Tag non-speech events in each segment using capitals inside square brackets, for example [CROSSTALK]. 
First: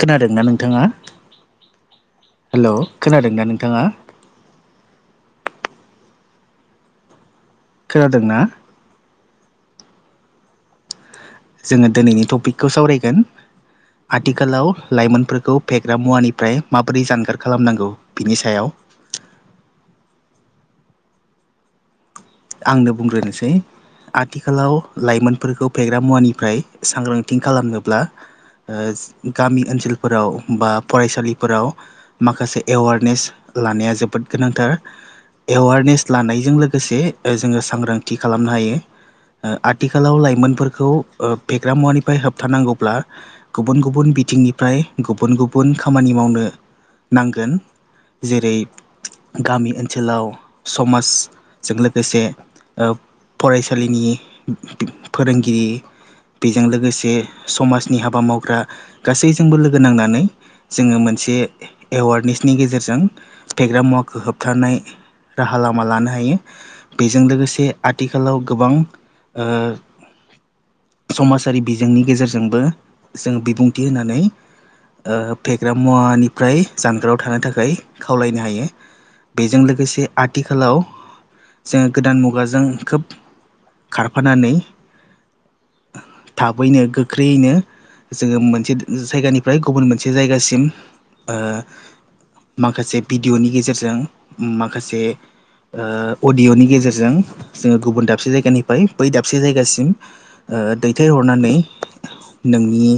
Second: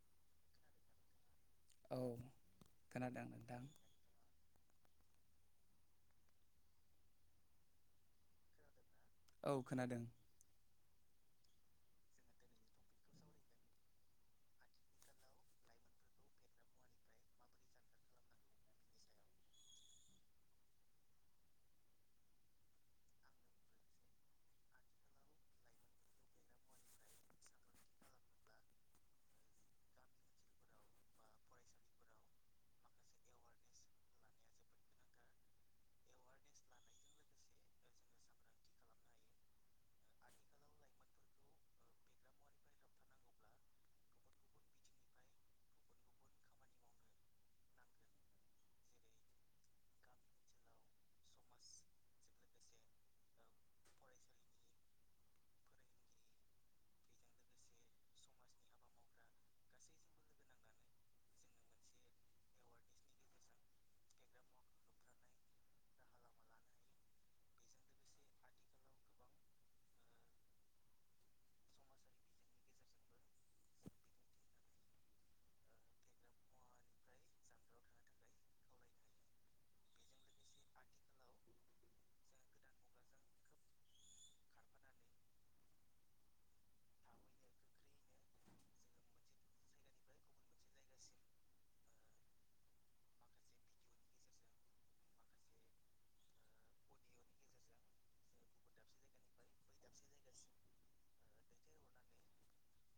खोनादोंना नोंथाङा औ हेलौ खोनादों खोनादोंना नोंथां नोंथाङा खोनादोंना औ खोनादों जोङो दिनैनि टपिकखौ सावरायगोन आथिखालाव लाइमोनफोरखौ फेग्रा मुवानिफ्राय माबोरै जानगार खालामनांगौ बिनि सायाव [INAUDIBLE] आंनो बुंग्रोनोसै। आथिखालाव लाइमोनफोरखौ फेग्रा मुवानिफ्राय सांग्रांथिं खालामनोब्ला ओ गामि ओनसोलफोराव बा फरायसालिफोराव माखासे एवारनेस लानाया जोबोद गोनांथार एवारनेस लानायजों लोगोसे जोङो सांग्रांथि खालामनो हायो। ओ आथिखालाव लाइमोनफोरखौ ओ फेग्रा मुवानिफ्राय होबथानांगौब्ला गुबुन गुबुन बिथिंनिफ्राय गुबुन गुबुन खामानि मावनो नांगोन। जेरै गामि ओनसोलाव समाजजों लो गोसे ओ फरायसालिनि फोरोंगिरि बेजों लोगोसे समाजनि हाबा मावग्रा गासैजोंबो लोगो नांनानै जोङो मोन से एवारनेसनि गेजेरजों फेग्रा मुवाखौ होबथानाय राहा लामा लानो हायो। बेजों लोगोसे आथिखालाव गोबां ओ समाजारि बिजोंनि गेजेरजोंबो जों बिबुंथि होनानै फेग्रा मुवानिफ्राय जानगाराव थानो थाखाय खावलायनो हायो। बेजों लोगोसे आथिखालाव जोङो गोदान मुगाजों खोब खारफानानै थाबैनो गोख्रैयैनो जोङो मोनसे जायगानिफ्राय गुबुन मोनसे जायगासिम ओ माखासे भिडिय'नि गेजेरजों माखासे ओ अडिय'नि गेजेरजों जोङो गुबुन दाबसे जायगानिफ्राय बै दाबसे जायगासिम ओ दैथायहर नानै नोंनि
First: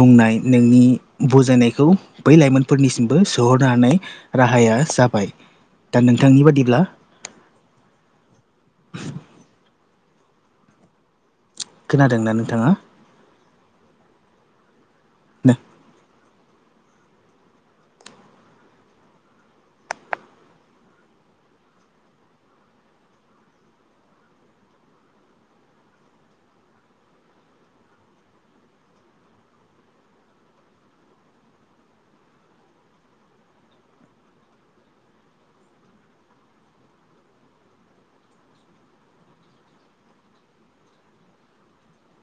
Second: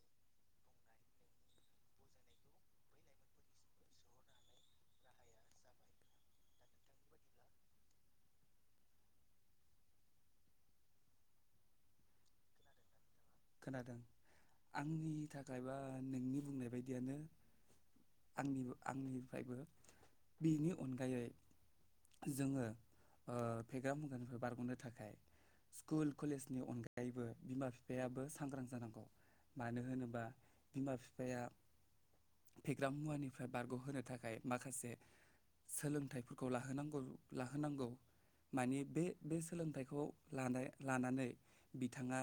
बुंनाय नोंनि बुजायनायखौ बै लाइमोनफोरनिसिमबो सोहरनो हा हानाय राहाया जाबाय दा नोंथांनि बादिब्ला खोनादोंना नोंथाङा खोनादों आंनि थाखाय बा नोंनि बुंनाय बायदियानो आंनिबो आंनिफ्रायबो बिनि अनगायै जोङो ओ फेग्रा मुगानिफ्राय बारग'नो थाखाय स्कुल कलेजनि अनगायैबो बिमा बिफायाबो सांग्रां जानांगौ मानो होनोबा बिमा बिफाया फेग्रा मुवानिफ्राय बारग'होनो थाखाय माखासे सोलोंथाइफोरखौ लाहोनांगौ लाहोनांगौ। माने बे बे सोलोंथाइखौ लानाय लानानै बिथाङा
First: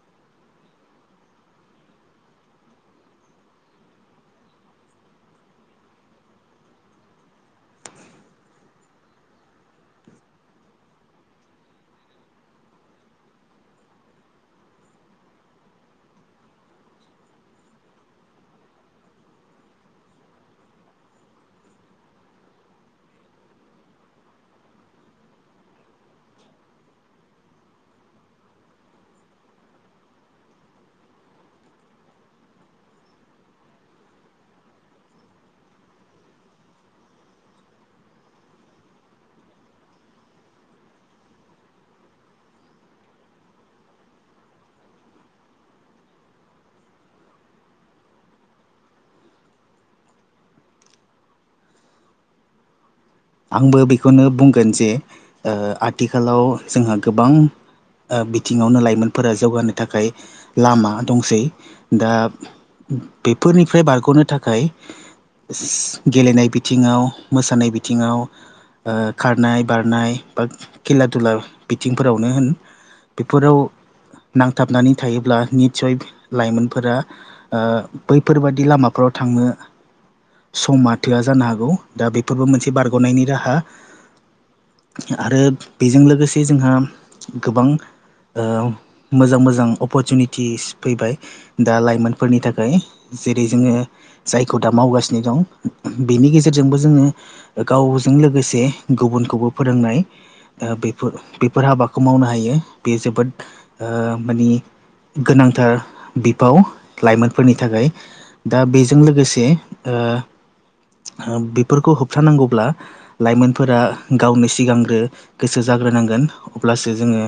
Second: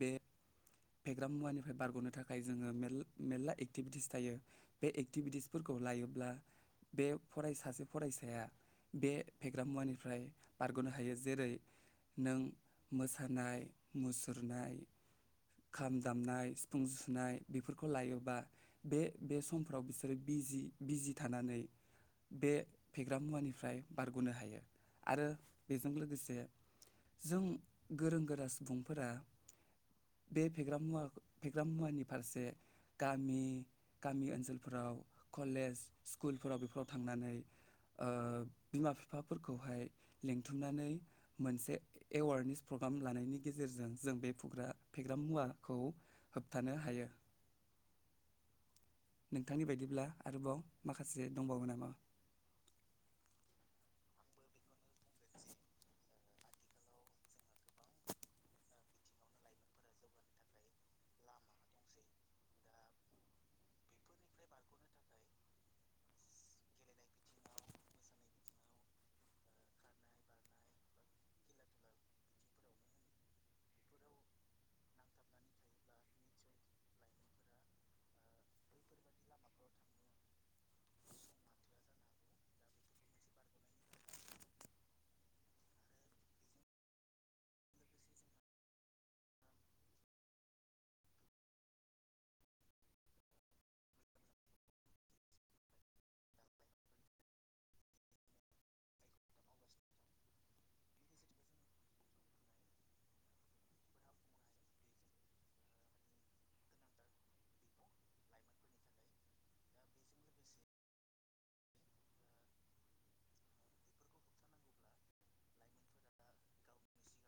बे [INAUDIBLE] फेग्रा मुवानिफ्राय बारग'नो थाखाय जोङो मेर मेर्ला एक्टिभिटिस थायो बे एक्टिभिटिसफोरखौ लायो ब्ला बे फराय सासे फरायसाया बे फेग्रा मुवानिफ्राय बारग'नो हायो जेरै नों मोसानाय मुसुरनाय खाम दामनाय सिफुं जुसुनाय बेफोरखौ लायोबा बे बे समफ्राव बिसोरो बि जि बिजि थानानै बे फेग्रा मुवानिफ्राय बारग'नो हायो आरो बेजों लोगोसे जों गोरों गोरा सुबुंफोरा बे फेग्रा मुवा फेग्रा मुवानि फारसे गामि गामि ओनसोलफोराव कलेज स्कुलफोराव बेफोराव थांनानै ओ बिमा बिफाफोरखौहाय लिंथुमनानै मोनसे एवारनेस प्र ग्राम लानायनि गेजेरजों जों बे फेग्रा फेग्रा मुवाखौ होबथानो हायो। नोंथांनि बायदिब्ला आरोबाव माखासे दंबावो नामा आंबो बेखौनो बुंगोन जे ओ आथिखालाव जोंहा गोबां ओ बिथिङावनो लाइमोनफोरा जौगानो थाखाय लामा दंसै दा बेफोरनिफ्राय बारग'नो थाखाय गेलेनाय बिथिङाव, मोसानाय बिथिङाव, खारनाय बारनाय बा खेला दुला बिथिंफोरावनो होन बिफोराव नांथाबनानै थायोब्ला नितसय लाइमोनफोरा बैफोरबाददि लामाफ्राव थांनो समा थोआ जानो हागौ। दा बेफोरबो मोनसे बारग'नायनि राहा। आरो बेजों लोगोसे जोंहा गोबां ओ मोजां मोजां अपरतुनिटिस फैबाय, दा लाइमोनफोरनि थाखाय। जेरै जोङो जायखौ दा मावगासिनो दं बेनि गेजेरजोंबो जोङो गावजों लोगोसे गुबुनखौबो फोरोंनाय ओ बेफोर बेफोर हाबाखौ मावनो हायो। बे जोबोद ओ मानि गोनांथार बिफाव लाइमोनफोरनि थाखाय, दा बेजों लोगोसे ओ ओ बेफोरखौ होबथानांगौब्ला लाइमोनफोरा गावनो सिगांग्रो गोसो जाग्रोनांगोन, अब्लासो जो ङो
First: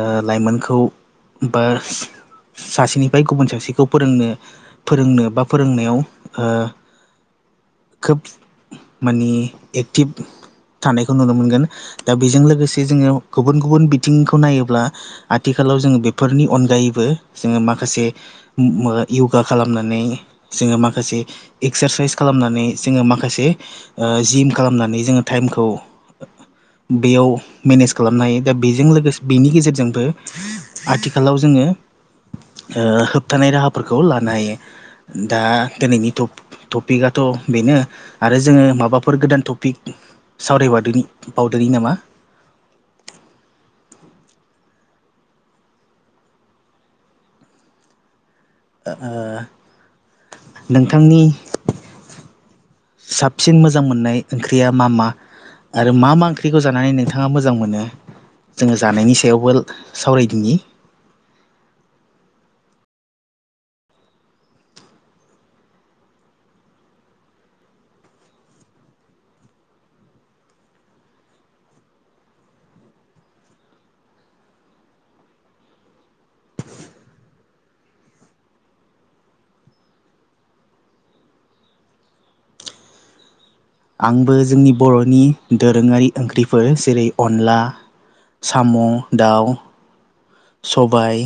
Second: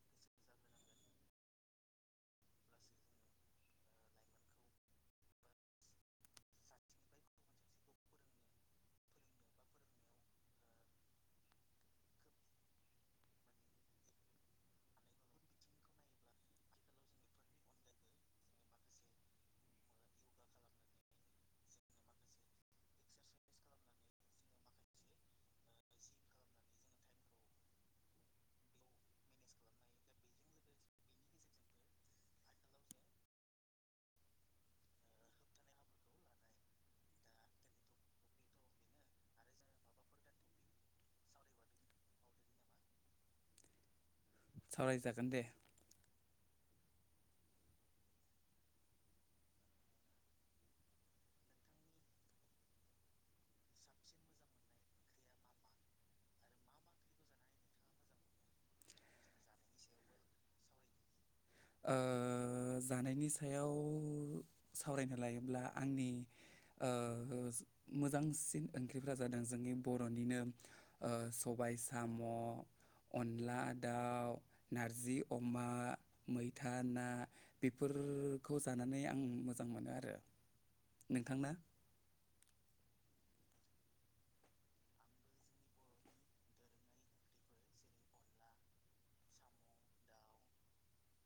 ओ लाइमोनखौ बा सासेनिफ्राय गुबुन सासेखौ फोरोंनो फोरोंनो बा फोरोंनायाव ओ खोब माने एक्टिभ थानायखौ नुनो मोनगोन। दा बेजों लोगोसे जोङो गुबुन गुबुन बिथिंखौ नायोब्ला, आथि खालाव जोङो बेफोरनि अनगायैबो जोङो माखासे मो ओ योगा खालामनानै जोङो माखासे एक्सारसाइस खालामनानै जोङो माखासे ओ जिम खालामनानै जोङो टाइमखौ बेयाव मेनेज खालामनो हायो। दा बेजों लोगोसे बेनि गेजेरजोंबो आथिखालाव जोङो ङो ओ होबथानाय राहाफोरखौ लानो हायो। दा दिनैनि टप-टपिकआथ' बेनो आरो जोङो माबा माबाफोर गोदान टपिक सावरायबावदिनि बावदोनि नामा? [INAUDIBLE] सावरायजागोन दे। ओ ओ नोंथांनि साबसिन मोजां मोननाय ओंख्रिया मा मा? आरो मा मा ओंख्रिखौ जानानै नोंथाङा मोजां मोनो? जोङो जानायनि सायावबो सावरायदिनि ओ ओ जानायनि सायाव सावरायनो लायोब्ला आंनि ओ मोजांसिन ओंख्रिफोरा जादों जोंनि बर'निनो ओ सबाय साम' अनला दाउ, नारजि अमा मैथा ना, बेफोरखौ जानानै आं मोजां मोनो आरो। नोंथांना? [INAUDIBLE] आंबो जोंनि बर'नि दोरोङारि ओंख्रिफोर जेरै अनला साम, ' दाउ, सबाय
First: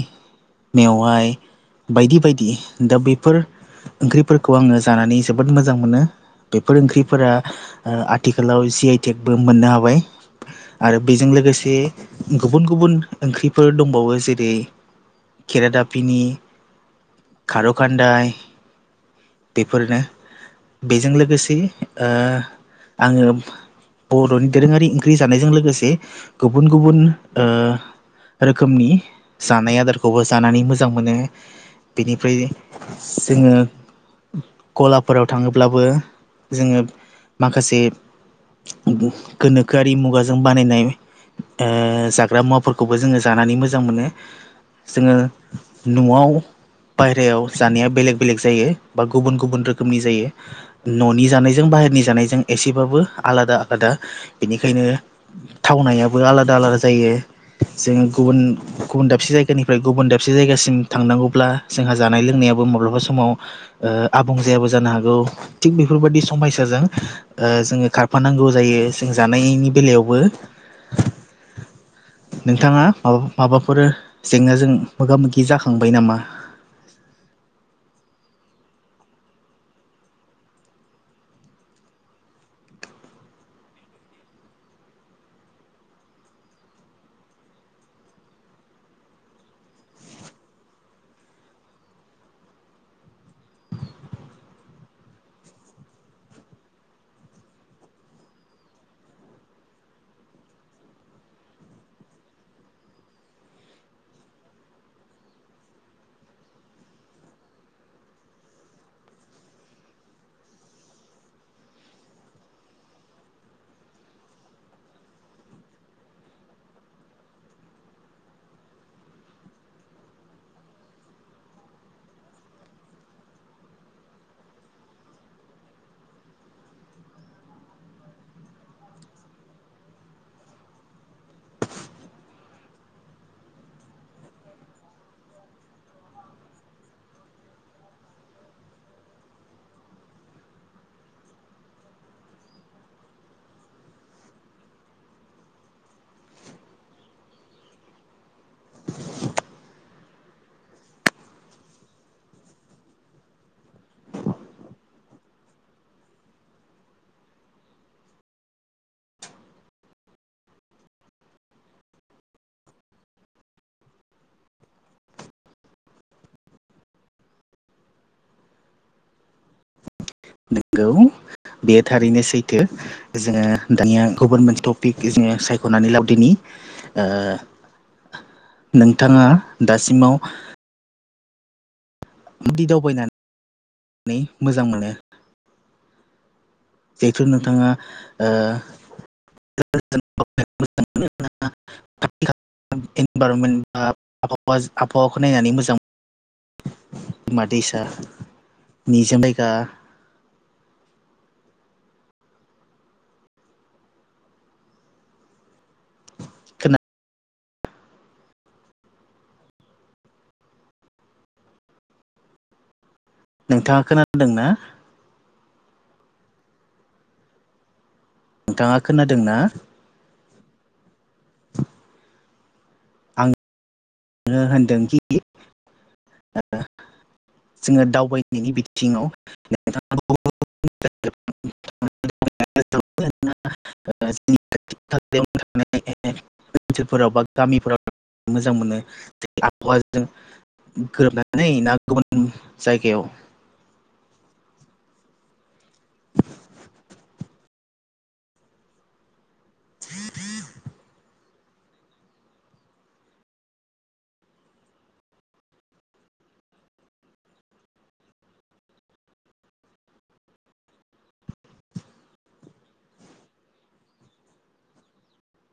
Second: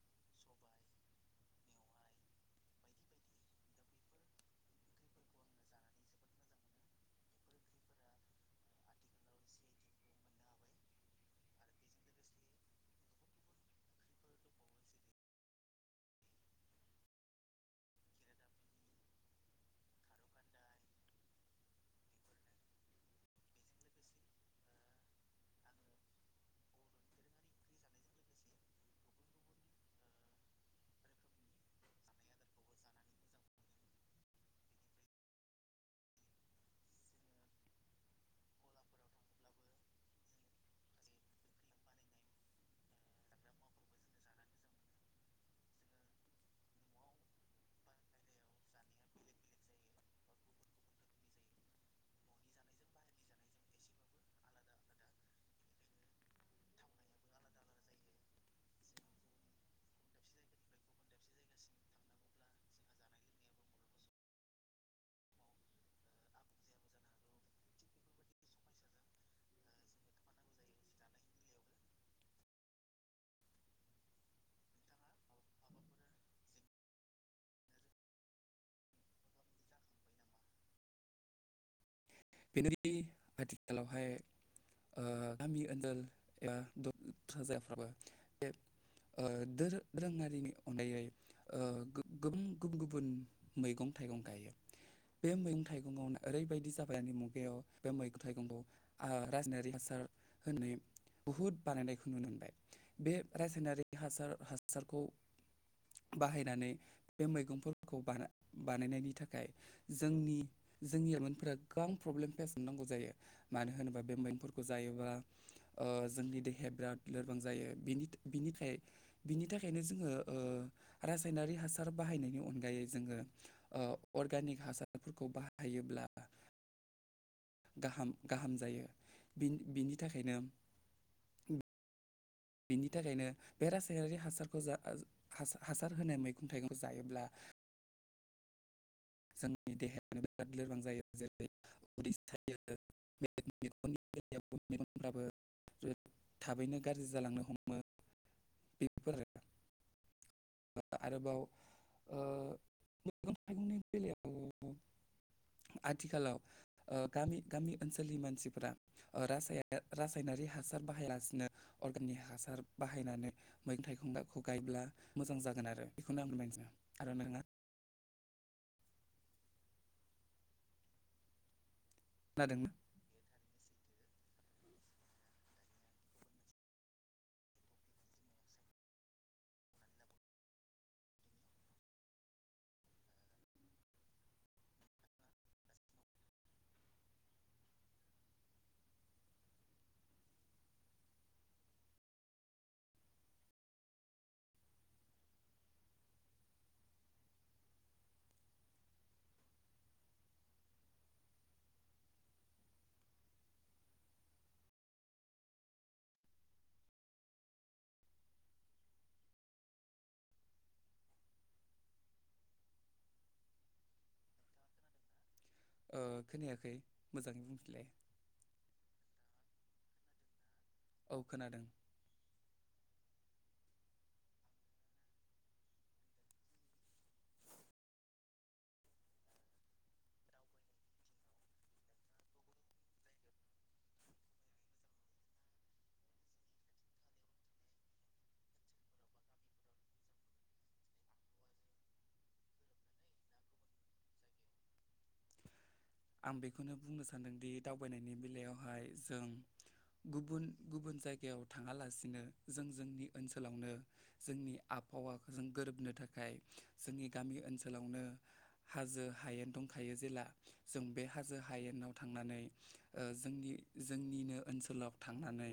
मेवाय, बायदि बायदि दा बेफोर ओंख्रिफोरखौ आङो जानानै जोबोद मोजां मोनो। बेफोर ओंख्रिफोरा ओ आथिखालाव जि आइ टेक बो मोननो हाबाय। आरो बेजों लोगोसे गुबुन गुबुन ओंख्रिफोर दं बावो जेरै खेरादाफिनि खार'खान्दाय बेफोरनो। बेजों लोगोसे ओ आङो बर'नि दोरोङारि ओंख्रि जानायजों लोगोसे गुबुन गुबुन ओ रो रोखोमनि जानाय आदारखौबो जानानै मोजां मोनो। बेनिफ्राय जोङो गलाफोराव थाङोब्लाबो जोङो माखासे गोनोखोआरि मुगाजों बानायनाय ओ जाग्रा मुवाफोरखौबो जोङो जानानै मोजां मोनो। जोङो न'आव बायहेरायाव जानाया बेलेग बेलेग जायो बा गुबुन गुबुन रोखोमनि जायो। न'नि जानायजों बा बायहेरनि जानायजों एसेबाबो आलादा आलादा। बेनिखायनो थावनायाबो आलादा आलादा जायो जों गुबुन गुबुन दाबसे जायगानिफ्राय गुबुन दाबसे जायगासिम थांनांगौब्ला जोंहा जानाय लोंनायाबो माब्लाबा समाव माव ओ आबुं जायाबो जानो हागौ थिग बेफोरबायदि समस्याजों जोङो खारफा नांगौ जायो जों जानायनि बेलायावबो नोंथाङा औ माबाफोर जेंनाजों मोगा मोगि जाखांबाय नामा? [INAUDIBLE] [UNINTELLIGIBLE] आथिखालावहाय ओ गामि ओन [UNINTELLIGIBLE] ओ दोरो रोङारिनि अनगायै ओ [UNINTELLIGIBLE] गुबुन गुबुन मैगं थाइगं गायो बे मैगं थाइगङावनो ओरैबादि जाब दानि मुगायाव बे मैगं थाइगंखौ ओ रासायनारि हासार होनाय बुहुत बानायनायखौ नुनो मोनबाय बे रासायनारि हासार हासारखौ बाहायनानै बे मैगंफोरखौ बाना-बानायनायनि थाखाय जोंनि जोंनि ओमोनफ्रोद गोबां फ्रब्लेम फेस [UNINTELLIGIBLE] नांगौ जायो मानो होनोबा बे मेंफोरखौ जायोबा ओ जोंनि देहाया बिराद लोरबां जायो बिनिथ बिनिखाय बिनि थाखायनो जोङो ओ रासायनारि हा सार बाहायनायनि अनगायै जोङो ओ अर्गानिक हासारफोरखौ बाहायोब्ला गाहाम गाहाम जायो बिनि बिनि थाखायनो बिनि थाखायनो बे रासायारि हासारखौ जा ओ हासार हासार होनाय मैगं थाइगं जायोब्ला [INAUDIBLE] जोंनि देहा राद लोरबां जायो जेरै उदै सायो [UNINTELLIGIBLE] [UNINTELLIGIBLE] थाबैनो गाज्रि जालांनो हमो बेफोर [UNINTELLIGIBLE] आ-आरोबाव ओ [INAUDIBLE] बेलायाव आथिखालाव ओ गामि गामि ओनसोलनि मानसिफोरा ओ रासाया रासायना नारि हासार बाहायालासिनो अर्गानिक हासार बाहायनानै मै थाइगंगाखौ गायब्ला मोजां जागोन आरो बेखौनो आं [UNINTELLIGIBLE] आरो नोङा नोंगौ बेयो थारैनो सैथो खोनादोंना जोङो दानिया गुबुन मोनसे ट पिक जोङो सायख'नानै लाबदिनि ओ नोंथाङा दासिमाव बिदि दावबायनानै [INAUDIBLE] मोजां मोनो जिहेथु नोंथाङा ओ [UNINTELLIGIBLE] [UNINTELLIGIBLE] [UNINTELLIGIBLE] बा आबहावा आबहावाखौ नायनानै मोजां मा दैसा निजोम [UNINTELLIGIBLE] खोना नोंथाङा खोनादों ना? ओ खोनायाखै मोजाङै बुंफिलाय। नोंथाङा खोनादों ना? औ खोनादों। नो होनदोंखि [UNINTELLIGIBLE] जोङो दावबायनायनि बिथिङाव नोंथां [UNINTELLIGIBLE] [UNINTELLIGIBLE] [UNINTELLIGIBLE] ओनसोलफोराव बा गामिफोराव मोजां मोनो आबहावाजों गोरोबनानै ना गुबुन जायगायाव आं बेखौनो बुंनो सान्दोंदि दावबायनायनि बेलायावहाय जों गुबुन गुबुन जायगायाव थाङालासिनो जों जोंनि ओनसोलावनो जोंनि आबहावा जों गोरोबनो थाखाय जोंनि गामि ओनसोलावनो हाजो हायेन दंखायो जेला जों बे हाजो हायेनाव थांनानै ओ जोंनि जोंनिनो ओनसोलाव थांनानै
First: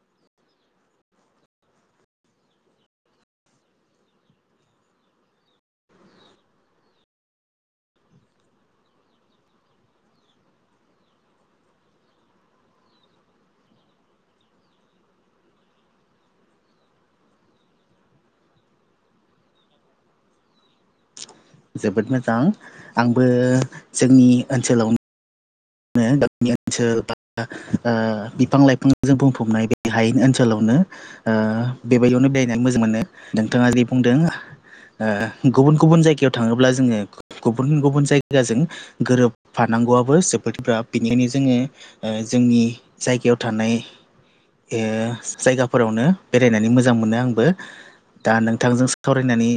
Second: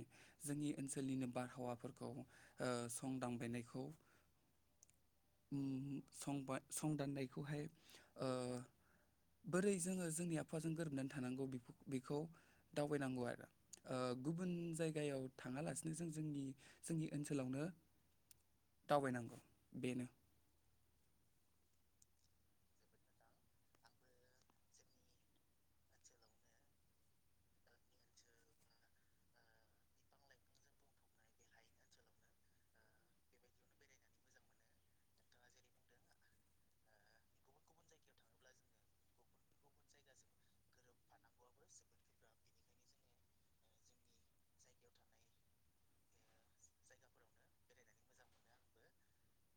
जोंनि ओनसोलनिनो बारहावाफोरखौ ओ संदांबायनायखौ [INAUDIBLE] उम संबा संदाननायखौहाय ओ बोरै जोङो जोंनि आफाजों गोरोबनानै थानांगौ बेखौ दावबायनांगौ ओ आरो गुबुन जायगायाव थाङालासिनो जों जोंनि जोंनि ओनसोलावनो दावबायनांगौ बेनो जोबोद मोजां आंबो जोंनि ओनसोलाव गामिनि ओनसोल बा बिफां लाइफां जों बुंफबनाय बे हायनि ओनसोलावनो बेबायदियावनो बेरायनानै मोजां मोनो नोंथाङा जे बुंदों। गुबुन गुबुन जायगायाव थाङोब्ला जोङो गुबुन गुबुन जायगाजों गोरोबफाना नांगौआबो जोफथिफ बेनिखायनो जोङो जोंनि जायगायाव थानाय। जायगाफोरावनो बेरायनानै मोजां मोनो आंबो दा नोंथांजों सावरायनानै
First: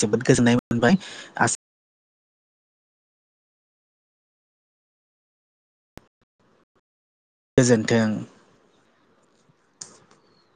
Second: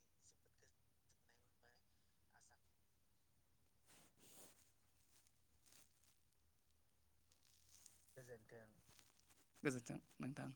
जोबोद गोजोननाय मोनबाय आ गोजोन गोजोनथों नोंथां।